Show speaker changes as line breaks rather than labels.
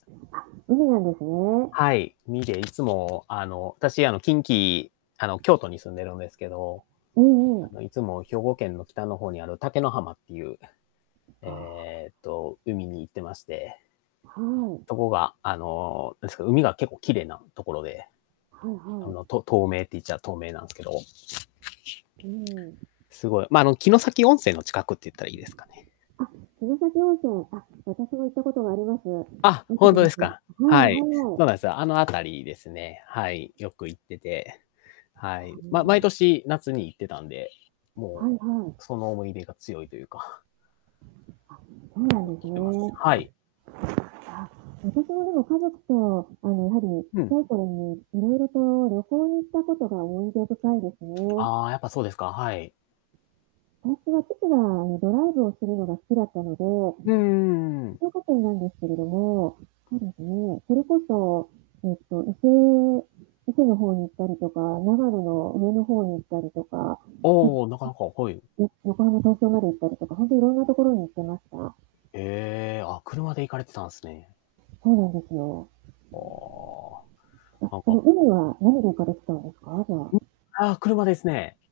海なんですね。
はい。みでいつもあの、私あの近畿、あの京都に住んでるんですけど。
うんうん。
あの、いつも兵庫県の北の方にある竹の浜っていう、
ああ。
ええと海に行ってまして。
はい。
とこがあのですけど、海が結構綺麗なところで。
はい
あ
はい。
の、と透明って言っちゃ透明なんすけど。
うん。
すごい、ま、あの、城崎温泉の近くって言ったらいいですかね？
あ、城崎温泉、あ、私も行ったことがあります。
あ、
いいと
ほん
こ
とで
で
す
すね。
か。
は
は
い
い。
は
そ
い。
うなんすよ、あのあたりですね。はい、よく行ってて、は
は
い。
み
ま毎
が
年夏に行ってたんで、
は
も
い
う、
はい。
その思い出が強いというか。
あ、そうな
よ
んです
くき
ね。
てます。はい。
ああ。私もでも家族とあのやはり、ち
う
っち
ん。
ゃい頃にいろいろと旅行に行ったことが思い出深いですね。
ああ、やっぱそうですか、はい。
私は父が、あの、ドライブをするのが好きだったので、
うんうんうんうん。
静岡県なんですけれども、そうですね、それこそ、えっと、伊勢伊勢の方に行ったりとか、長野の上の方に行ったりとか、とん、
おお、なかなか、はい。
よ横浜東京まで行ったりとか、ほんとにいろんなところに行ってました。
へえ、あ、車で行かれてたんすね。
そうなんですよ。
あ
あ、
あ、なん
そ
か
の、海は何で行かれてたんですか？じゃあ。
ん、ああ、車ですね。